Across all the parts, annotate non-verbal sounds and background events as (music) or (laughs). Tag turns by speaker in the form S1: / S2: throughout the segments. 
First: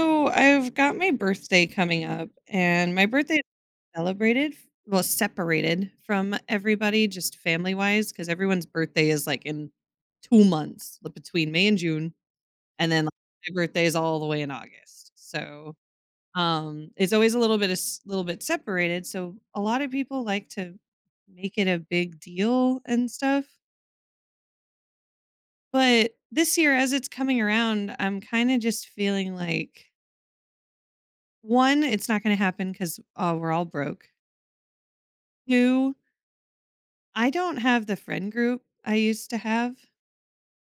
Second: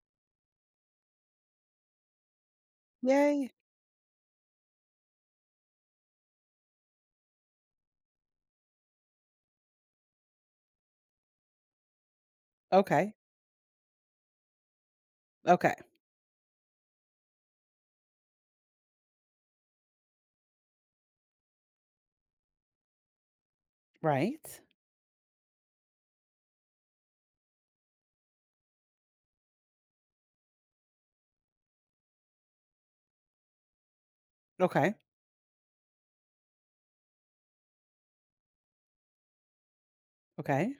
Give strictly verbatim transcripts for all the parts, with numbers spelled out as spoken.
S1: So I've got my birthday coming up, and my birthday is
S2: Yay.
S1: celebrated, well, separated from everybody, just family wise, because everyone's birthday is like in two months like, between May and June, and then like,
S2: Okay.
S1: my birthday is all the way in August. So
S2: Okay.
S1: um, it's always a little bit a little bit separated. So a lot of people like to make it a big deal and stuff,
S2: Right.
S1: but this year, as it's coming around, I'm kind of just feeling like. one, it's not gonna happen 'cause, uh, we're all broke.
S2: Okay.
S1: two, I don't have the friend group I used to have,
S2: Okay.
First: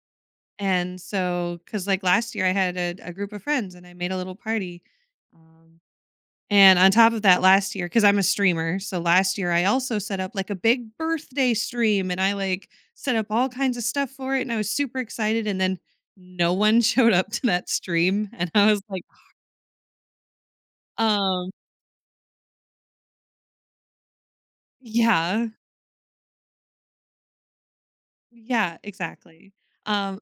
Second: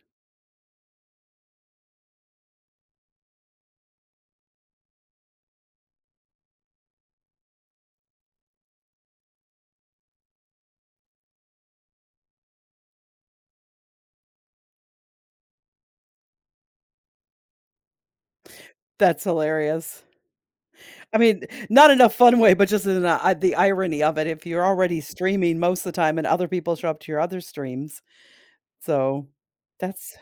S1: and so because like, last year I had a a group of friends and I made a little party, um, and on top of that last year because 'cause I'm a streamer, so last year I also set up, like, a big birthday stream, and I, like, set up all kinds of stuff for it, and I was super excited, and then no one (laughs) showed up to that stream, and I was like,
S2: That's hilarious. I mean,
S1: um
S2: not in a fun way, but just in a, I- the irony of it. If you're already
S1: Yeah.
S2: streaming most of the time and other people show up to your other streams.
S1: Yeah,
S2: So
S1: exactly.
S2: that's,
S1: Um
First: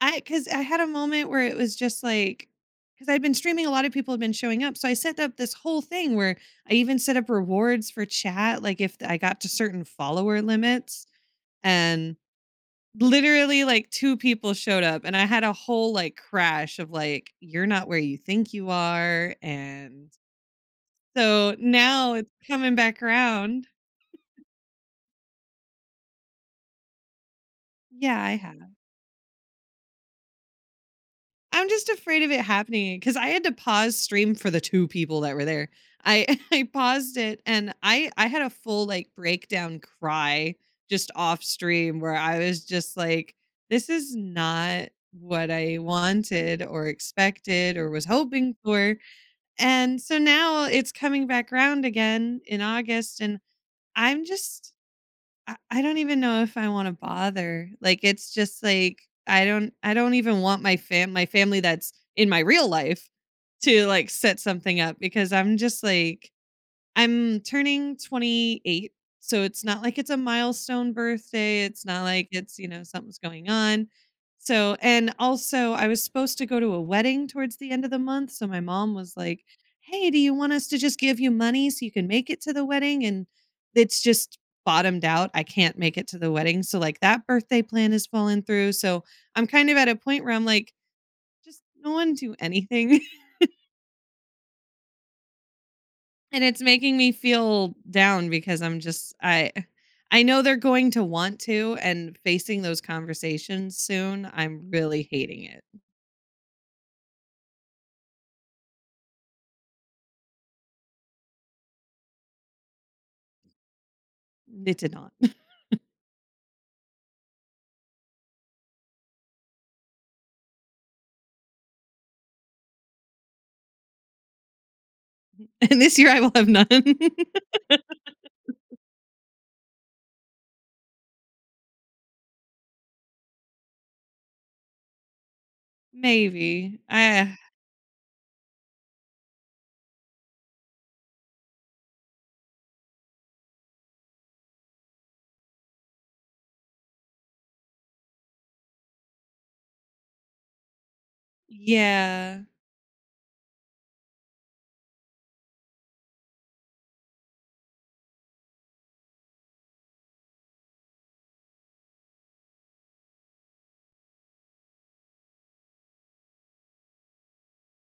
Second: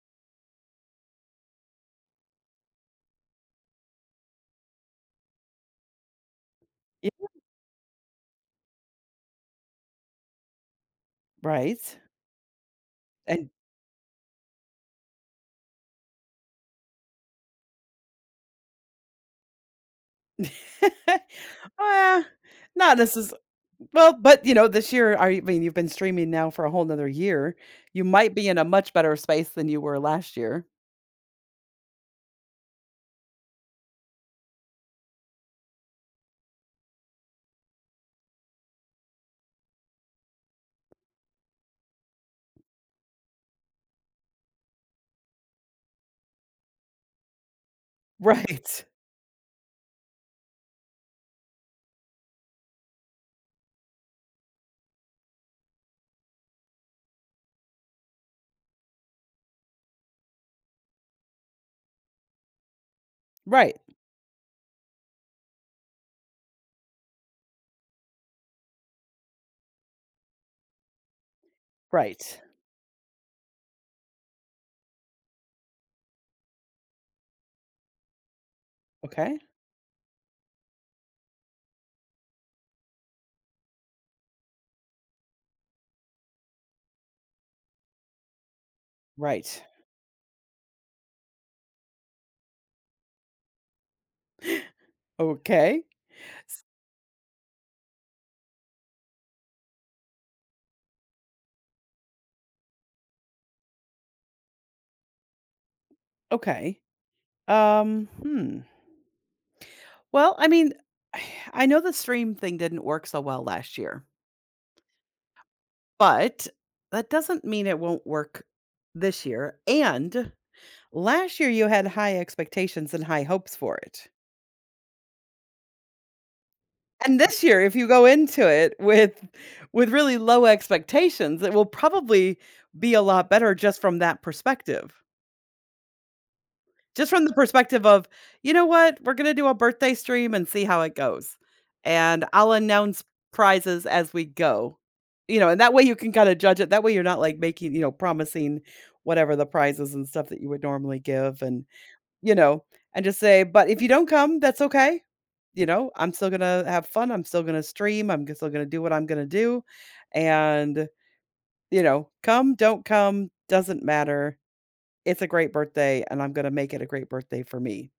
S1: I, because I had a moment where it was just like, because 'cause I'd been streaming, a lot of people had been showing up, so I set up this whole thing where I even set
S2: yeah,
S1: up rewards for chat, like, if I got to certain follower limits,
S2: right.
S1: and
S2: And
S1: literally, like, two people showed up, and I had a whole, like, crash of, like, "You're not where you think you are," and
S2: (laughs)
S1: so now
S2: uh,
S1: it's coming
S2: not
S1: back
S2: necessarily,
S1: around.
S2: well, but you know, this year, I mean, you've been streaming now for a whole nother year. You
S1: Yeah,
S2: might
S1: I
S2: be in
S1: have.
S2: a much better space than you were last year.
S1: I'm just afraid of it happening because I had to pause stream for the two people that were there. I (laughs) I paused it and I I had a full like breakdown cry just off stream where I was just like, this is not what I wanted or expected or was hoping
S2: Right.
S1: for. And so now it's coming back around again in August and I'm just I I don't even know if I wanna bother. Like, it's just like, I don't I don't even want my fam my family that's in my real life
S2: Right.
S1: to, like, set something up because I'm just like I'm turning twenty-eight, so it's not like it's a milestone birthday, it's not
S2: Right.
S1: like it's, you know, something's going on. So and also, I was supposed to go to a wedding towards the end of the month, so my mom was
S2: Okay.
S1: like, "Hey, do you want us to just give you money so you can make it to the wedding?" And it's just bottomed out, I can't make it to the wedding, so, like, that birthday plan has fallen through, so I'm
S2: Right.
S1: kind of at a point where I'm like, "Just no one do anything."
S2: Okay.
S1: And it's making me feel down because I'm just I I know they're going to want to and facing those conversations soon, I'm really hating it.
S2: Okay. Um, hmm. Well, I mean, (sighs) I know the stream thing didn't work so well last year,
S1: It did not. (laughs)
S2: but that doesn't mean it won't work this year. And last year you had high expectations and high hopes for it.
S1: And this year I will have none. (laughs)
S2: And this year if you go into it with with really low expectations, it will probably be a lot better just from that perspective.
S1: Maybe.
S2: Just from the
S1: I
S2: perspective of, "You know what? We're gonna do a birthday stream and see how it goes, and I'll announce prizes as we go." You know, and that way you can kinda judge it, that way you're not, like, making, you know, promising whatever the prizes and stuff that you would normally give and, you
S1: yeah.
S2: know, and just say, "But if you don't come, that's okay, you know, I'm still gonna have fun, I'm still gonna stream, I'm still gonna do what I'm gonna do, and, you know, come, don't come, doesn't matter. It's a great birthday, and I'm gonna make it a great birthday for me."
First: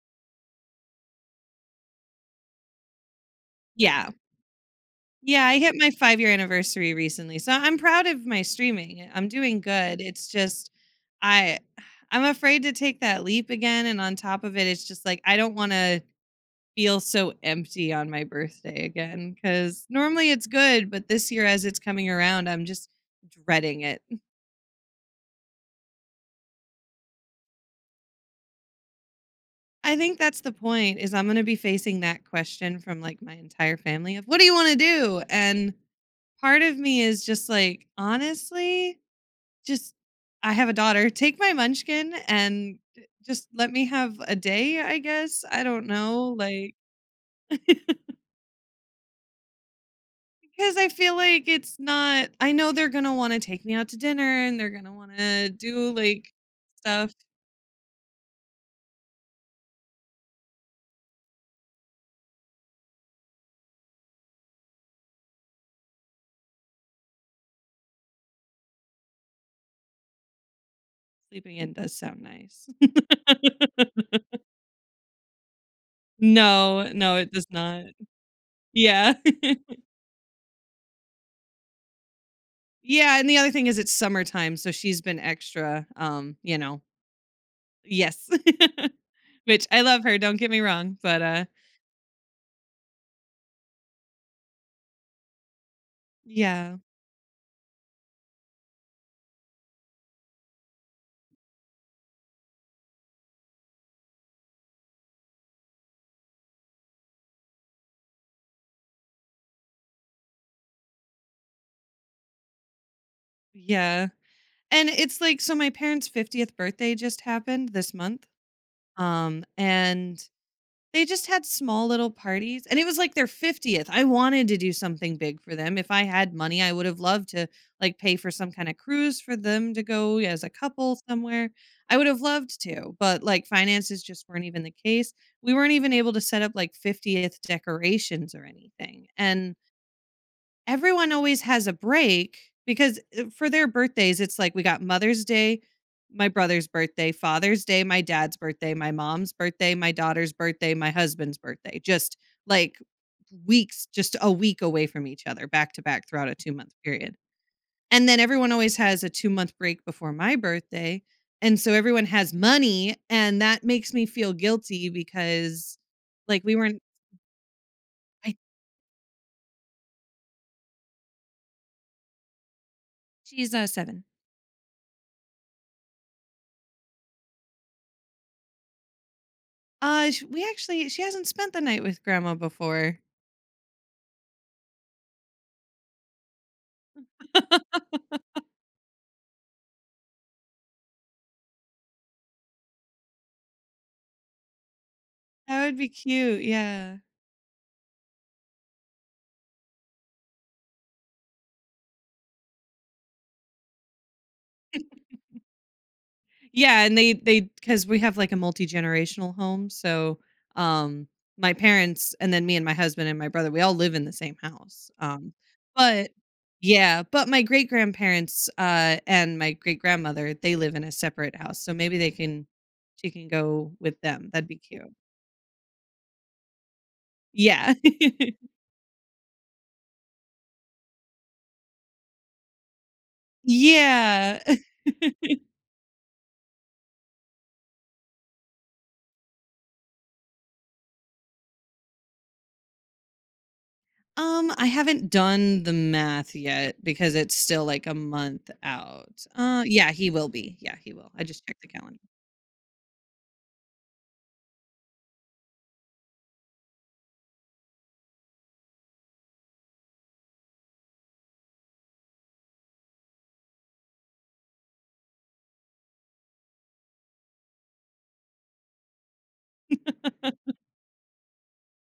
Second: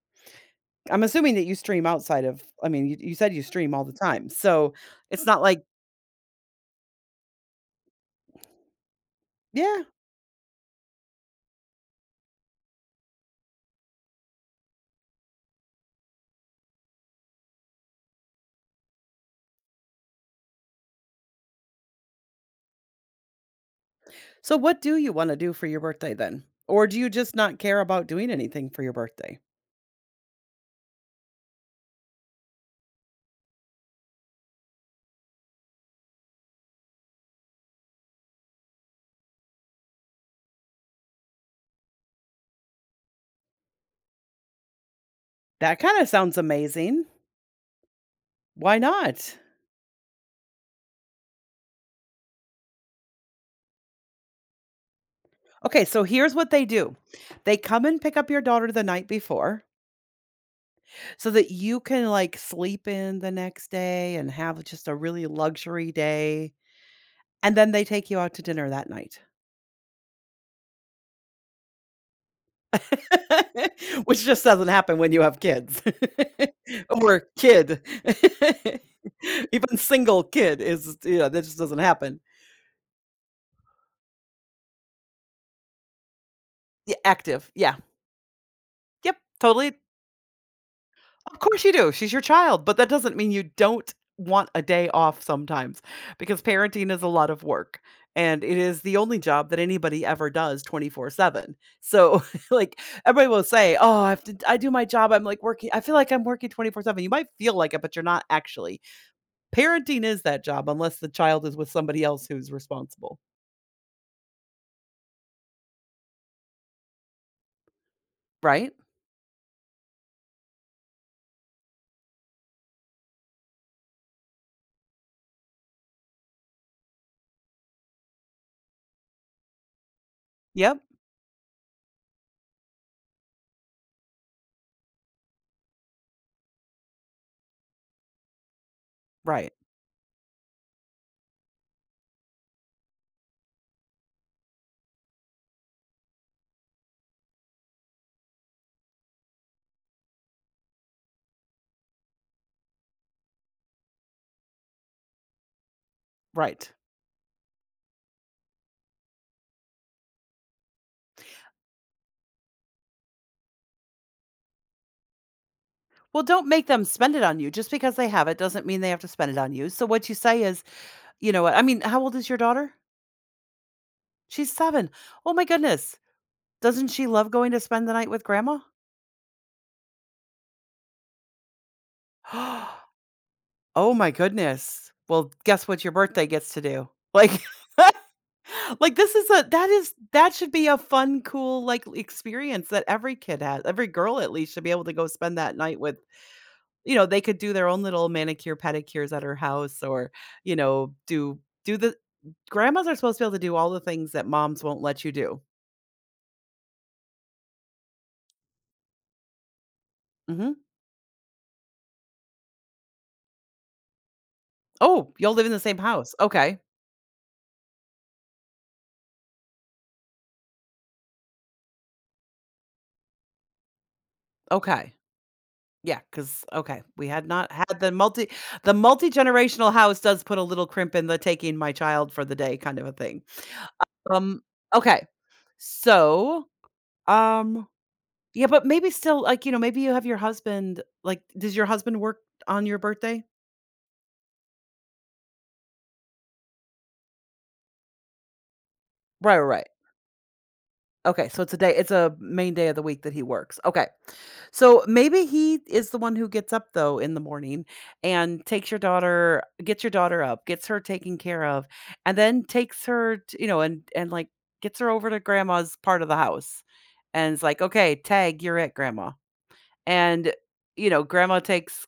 S2: I'm assuming that you stream outside of. I mean, you you said you stream all the
S1: Yeah.
S2: time, so it's not
S1: Yeah, I
S2: like,
S1: hit my five-year-year anniversary recently. So I'm proud of my streaming. Eh, I'm doing
S2: yeah.
S1: good. It's just I I'm afraid to take that leap again and on top of it it's just like I don't want to feel so empty on my birthday again because normally it's good, but this year as it's coming around, I'm just dreading it.
S2: So what do you wanna do for your birthday then? Or do you just not care about doing anything for your birthday?
S1: I think that's the point is I'm going to be facing that question from like my entire family of what do you want to do? And part of me is just like, honestly, just I have a daughter, take my munchkin and eh, just let me have a day, I guess. I
S2: That
S1: don't
S2: kinda sounds
S1: know. Like
S2: amazing.
S1: (laughs)
S2: Why not?
S1: Because I feel like it's not, I know they're going to want to take me out to dinner and they're going to want to
S2: Okay,
S1: do
S2: so
S1: like
S2: here's what they do.
S1: stuff.
S2: They come and pick up your daughter the night before so that you can, like, sleep in the next day and have just a really luxury day, and then they take you out to dinner that night.
S1: Sleeping in does sound nice. (laughs)
S2: (laughs) Which just doesn't happen when you have kids (laughs)
S1: No, no,
S2: or
S1: it does
S2: kid.
S1: not.
S2: (laughs)
S1: Yeah. (laughs)
S2: Even single kid is, you know, that just doesn't happen.
S1: Yeah. And the other thing is it's summertime. So she's been extra, um, you know,
S2: Yeah, active. Yeah.
S1: yes,
S2: Yep.
S1: (laughs) which
S2: Totally.
S1: I love her. Don't get me wrong. But
S2: Of
S1: uh,
S2: course you do. She's your child, but that doesn't mean you don't want a day off sometimes because
S1: yeah.
S2: parenting is a lot of work, and it is the only job that anybody ever does twenty-four seven. So, (laughs) like, everybody will say, "Oh, I have to. I do my job. I'm like working. I feel like I'm working twenty-four seven." You might feel like it, but you're not actually. Parenting is that job unless the child is with somebody else who's responsible.
S1: Yeah. And it's like, so my parents' fiftieth birthday just happened this month.
S2: Right?
S1: Um, and They just had small little parties, and it was like their fiftieth. I wanted to do something big for them. If I had money, I would have loved to like pay for some kind of cruise for them to go as a
S2: Yep.
S1: couple somewhere. I would have loved to, but like finances just weren't even the case. We weren't even able to set up like fiftieth decorations or anything.
S2: Right.
S1: And everyone always has a break because uh, for their birthdays, it's like we got Mother's Day, my brother's birthday, Father's Day, my dad's birthday, my mom's birthday, my daughter's birthday, my husband's birthday. Just like weeks, just a week away from each other, back to back throughout a two
S2: Right.
S1: month period. And then everyone always has a two month break before my birthday. And so everyone has money. And that makes me feel guilty because,
S2: Well,
S1: like,
S2: don't
S1: we
S2: make
S1: weren't,
S2: them spend it on you. Just because they have
S1: I,
S2: it doesn't mean they have to spend it on you. So what you say is, "You know what? I mean, how old is your daughter?"
S1: she's uh, seven.
S2: She's seven. Oh my goodness. Doesn't she love going to spend the night with grandma?
S1: Uh, sh we actually she hasn't spent the night with grandma
S2: (gasps) Oh
S1: before.
S2: my goodness. Well, guess what your birthday gets to do? Like,
S1: (laughs)
S2: (laughs) like, this is a, that is, that should be a fun cool like experience that every kid has. Every girl at least should be able to go spend that
S1: That would
S2: night
S1: be
S2: with.
S1: cute,
S2: You
S1: yeah.
S2: know, they could do their own little manicure, pedicures at her house, or, you know, do do the grandmas are supposed to be able to do all the things that moms won't let you do.
S1: Yeah, and they they because we have, like, a multi-generational home, so,
S2: Mhm.
S1: um, my parents and then me and my husband and my brother, we all live in the same house,
S2: Oh, y'all
S1: um,
S2: live in the same
S1: but
S2: house. Okay.
S1: Yeah, but my great-grandparents, uh, and my great-grandmother, they live in a separate house, so maybe they can she can go with them, that'd be cute.
S2: Okay, yeah, because okay, we had not
S1: Yeah.
S2: had the
S1: (laughs)
S2: multi the multi-generational house does put a little crimp in the taking my child for the day kind of a thing.
S1: Yeah.
S2: Um, okay.
S1: (laughs)
S2: So, um, yeah, but maybe still, like, you know, maybe you have your husband, like, does your husband work on your birthday?
S1: Um, I haven't done the math yet because it's still like a month out.
S2: Right,
S1: Uh,
S2: right.
S1: yeah, he will be. Yeah, he will. I
S2: Okay, so
S1: just
S2: it's a
S1: checked the
S2: day, it's
S1: calendar.
S2: a main day of the week that he works. Okay. So maybe he is the one who gets up though in the morning and takes your daughter, gets your daughter up, gets her taken care of, and then takes her, t you know, and and, like, gets her over to grandma's part of the house, and it's like, "Okay, tag, you're it, grandma." And, you know, grandma takes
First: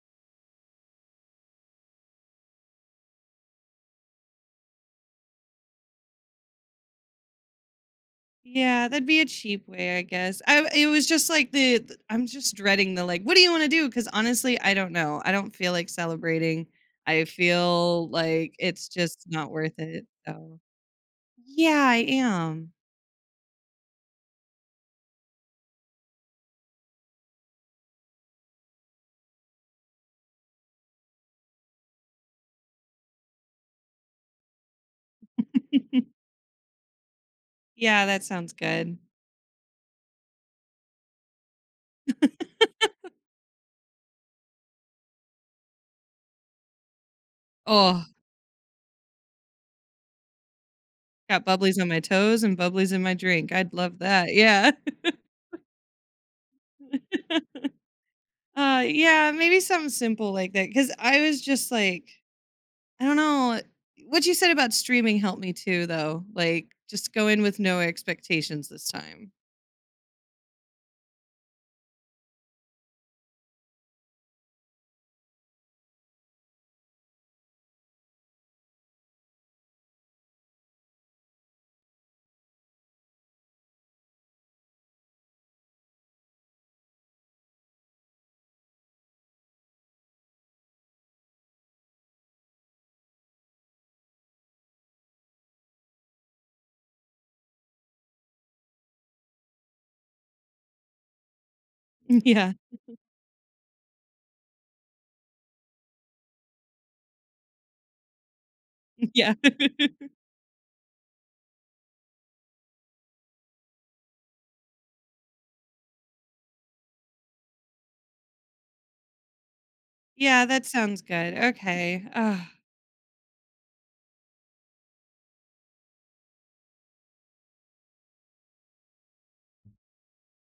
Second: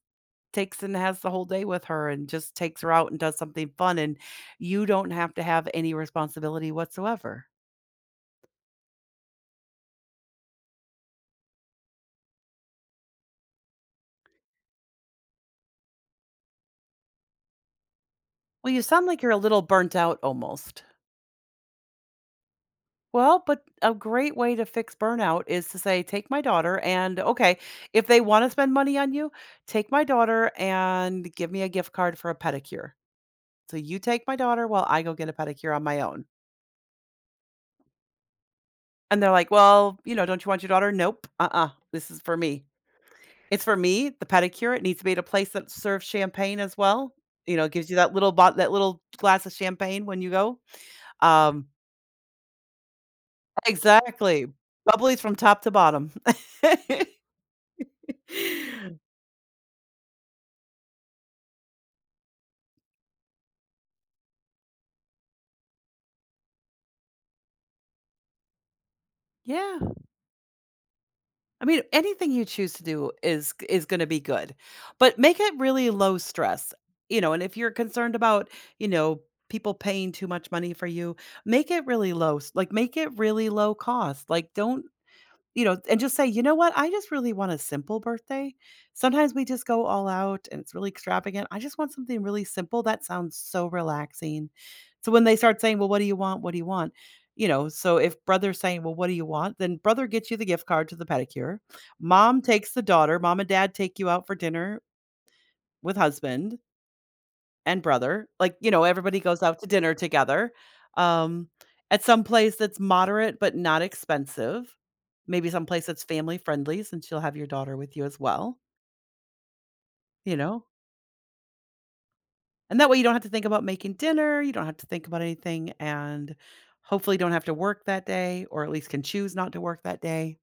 S2: takes and has the whole day with her and just takes her out and does something fun, and you don't have to have any responsibility whatsoever.
S1: Yeah, that'd be a cheap way, I guess. I it was just like the th- I'm just dreading the like, what do you want to do? Because honestly, I don't know. I don't feel like celebrating. I feel like
S2: Well, you
S1: it's
S2: sound like
S1: just
S2: you're a
S1: not
S2: little
S1: worth
S2: burnt
S1: it.
S2: out
S1: So
S2: almost.
S1: yeah, I am.
S2: Well, but a great way to fix burnout is to say, take my daughter, and okay, if they want to spend money on you, take my daughter and give me a gift card for a pedicure. So you take my daughter while I go get a pedicure on my own.
S1: (laughs) Yeah, that sounds good.
S2: And they're like, "Well, you know, don't you want your daughter?" Nope. Uh uh. This is for me. It's for me, the pedicure. It needs to be at a place that serves champagne as well. You know, gives you
S1: Oh,
S2: that little bot, that little glass of champagne when you go.
S1: got
S2: Um,
S1: bubblies on my toes and bubblies in my drink. I'd love that.
S2: Exactly.
S1: Yeah. (laughs)
S2: Bubbly's from top to bottom. (laughs)
S1: (laughs) Uh, yeah, maybe something simple like that. Cause I was just like, I don't know. What you said about streaming helped me too, though. Like, just go in with no expectations this time.
S2: Yeah. I mean, anything you choose to do is is gonna be good, but make it really low stress, you know, and if you're concerned about, you know, people paying too much money for you, make it really low s like, make it really low cost, like, don't. You know, and just say, "You know what? I just really want a simple birthday. Sometimes we just go all out and it's really extravagant. I just want something really simple that sounds so relaxing." So when they start saying, "Well, what do you want? What do you want?" You know, so if brother's saying, "Well, what do you want?" then brother gets you the gift card to the pedicure.
S1: (laughs)
S2: Mom
S1: Yeah.
S2: takes the daughter, mom and dad take you out for dinner with husband and brother. Like, you know, everybody
S1: Yeah.
S2: goes out to dinner together, um, at some place that's moderate but not expensive. Maybe some place that's family friendly since you'll have your daughter with you as well, you
S1: Yeah,
S2: know?
S1: that sounds good. Okay. Ugh.
S2: And that way you don't have to think about making dinner, you don't have to think about anything, and hopefully don't have to work that day or at least can choose not to work that day.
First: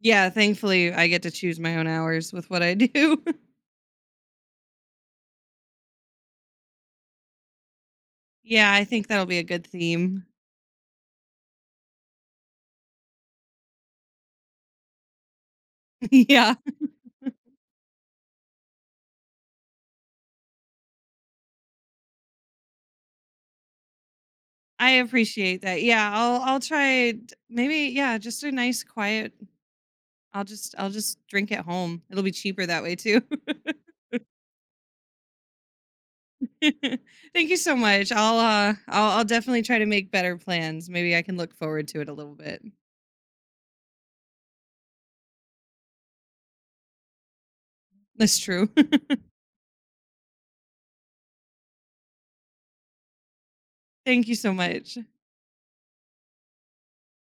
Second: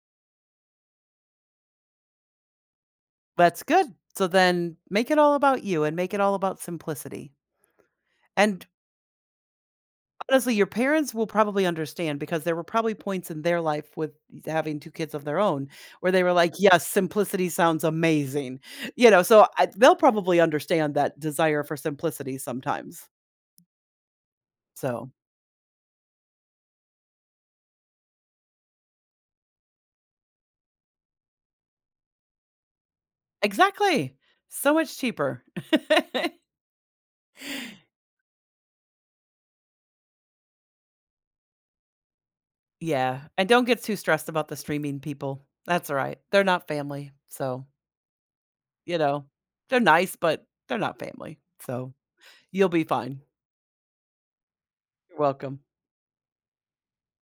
S1: Yeah, thankfully I get to choose my own hours with what I do.
S2: That's good. So then make it all about you and make it all about simplicity.
S1: (laughs)
S2: And
S1: Yeah, I think that'll be a good theme.
S2: honestly, your parents will probably understand because there were probably points in their life with having two kids of their own where they were like,
S1: (laughs) Yeah.
S2: "Yes, simplicity sounds amazing." You know, so I they'll probably understand that desire for simplicity sometimes.
S1: I
S2: So
S1: appreciate that. Yeah, I'll I'll try d- maybe yeah, just a nice quiet I'll just I'll just drink at home. It'll be cheaper that way too.
S2: exactly. So much cheaper. (laughs)
S1: (laughs) Thank you so much. I'll uh I'll I'll definitely try to make better plans. Maybe I can look forward to it a little bit.
S2: Yeah, and don't get too stressed about the streaming people. That's all right. They're not family, so,
S1: That's true.
S2: you know, they're nice, but they're not family. So, you'll be fine.
S1: (laughs) Thank you so much.
S2: You're welcome.